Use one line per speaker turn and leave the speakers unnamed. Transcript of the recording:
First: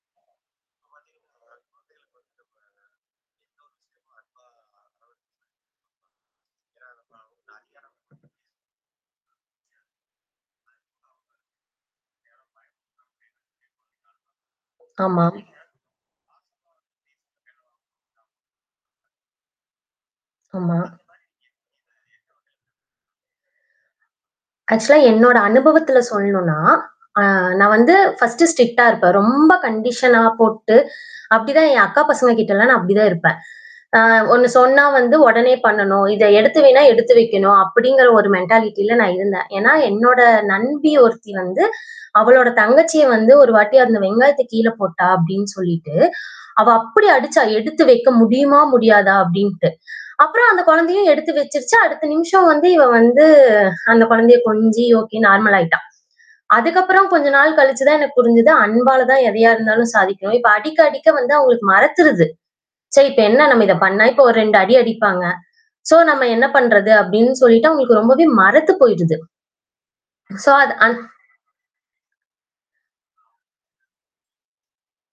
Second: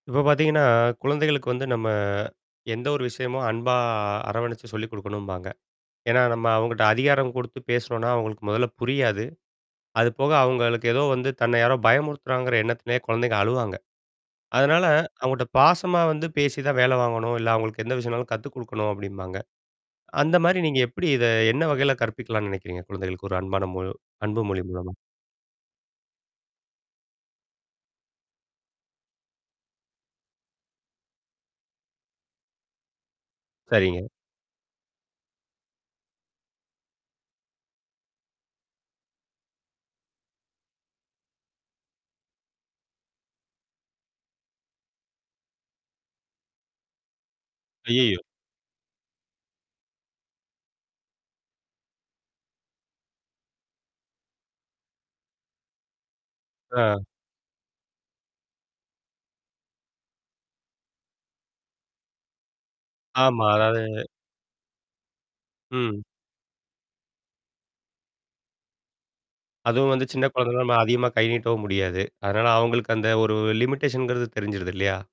இப்ப பாத்தீங்கன்னா, குழந்தைகளுக்கு வந்து நம்ம எந்த ஒரு விஷயமும் அன்பா அரவணைச்சு சொல்லிக் கொடுக்கணும்பாங்க. ஏன்னா நம்ம அவங்ககிட்ட அதிகாரம் கொடுத்து பேசுனோன்னா, அவுங்களுக்கு முதல்ல புரியாது. அதுபோக அவுங்களுக்கு ஏதோ வந்து தன்னை யாரோ பயமுறுத்துறாங்கிற எண்ணத்திலேயே குழந்தைங்க அழுவாங்க. அதனால
ஆமா.
அவுங்கட்ட பாசமா வந்து பேசி தான் வேலை வாங்கணும், இல்ல அவுங்களுக்கு எந்த விஷயம்னாலும் கத்து கொடுக்கணும் அப்பிடிம்பாங்க. அந்தமாரி
ஆமா.
நீங்க எப்பிடி இத என்ன வகையில கற்பிக்கலாம்ன்னு நினைக்கிறீங்க? குழந்தைகளுக்கு ஒரு அன்பான மொ அன்பு மொழி மூலமா?
ஆக்ஷூலா என்னோட அனுபவத்தில் சொல்ணுனா, நான் வந்து பர்ஸ்ட் ஸ்ட்ரிக்ட்டா இருப்பேன். ரொம்ப கண்டிஷன்லாம் போட்டு, அப்பிடிதான் என் அக்கா பசங்ககிட்டலாம் நான் அப்பிடி தான் இருப்பேன்.
சரிங்க.
ஆ ஒண்ணு சொன்னா வந்து உடனே பண்ணணும். இத எடுத்து வைன்னா, எடுத்து வைக்கணும். அப்பிடிங்கிற ஒரு மென்டாலிட்டில நான் இருந்தேன். ஏன்னா என்னோட நண்பி ஒருத்தி வந்து, அவளுடைய தங்கச்சிய வந்து ஒருவாட்டி அந்த வெங்காயத்த கீழே போட்டா! அப்பிடின்னு சொல்லிட்டு, அவ அப்பிடி அடிச்சா! எடுத்து வைக்க
அய்யய்யோ!
முடியுமா? முடியாதா? அப்பிடின்டு. அப்புறம் அந்த குழந்தையும் எடுத்து வச்சிருச்சு. அடுத்த நிமிஷம் வந்து இவ வந்து அந்த குழந்தைய கொஞ்சி ஒகே நார்மல் ஆயிட்டா! அதுக்கு
ஆ.
அப்புறம் கொஞ்சம் நாள் கழிச்சிதான் எனக்கு புரிஞ்சது. அன்பால தான் எதையா இருந்தாலும் சாதிக்கவே இப்ப அடிக்க, அடிக்க வந்து அவுங்களுக்கு மரத்துருது. சரி இப்ப என்ன
ஆமா
நாம் இத பண்ண,
அதாவது
இப்ப ஒரு 2 அடி அடிப்பாங்க. சோ
ம்.
நாம் என்ன பண்றது அப்பிடின்னு சொல்லிட்டு அவுங்களுக்கு ரொம்பவே மரத்துப் போயிருது.
அதுவும் வந்து சின்ன
சோ
குழந்தன்னா,
அது
நம்ம
அந்
அதிகமா கை நீட்டவும் முடியாது. அதனால அவுங்களுக்கு அந்த ஒரு லிமிட்டேஷன்கிறது தெரிஞ்சிருது இல்லயா!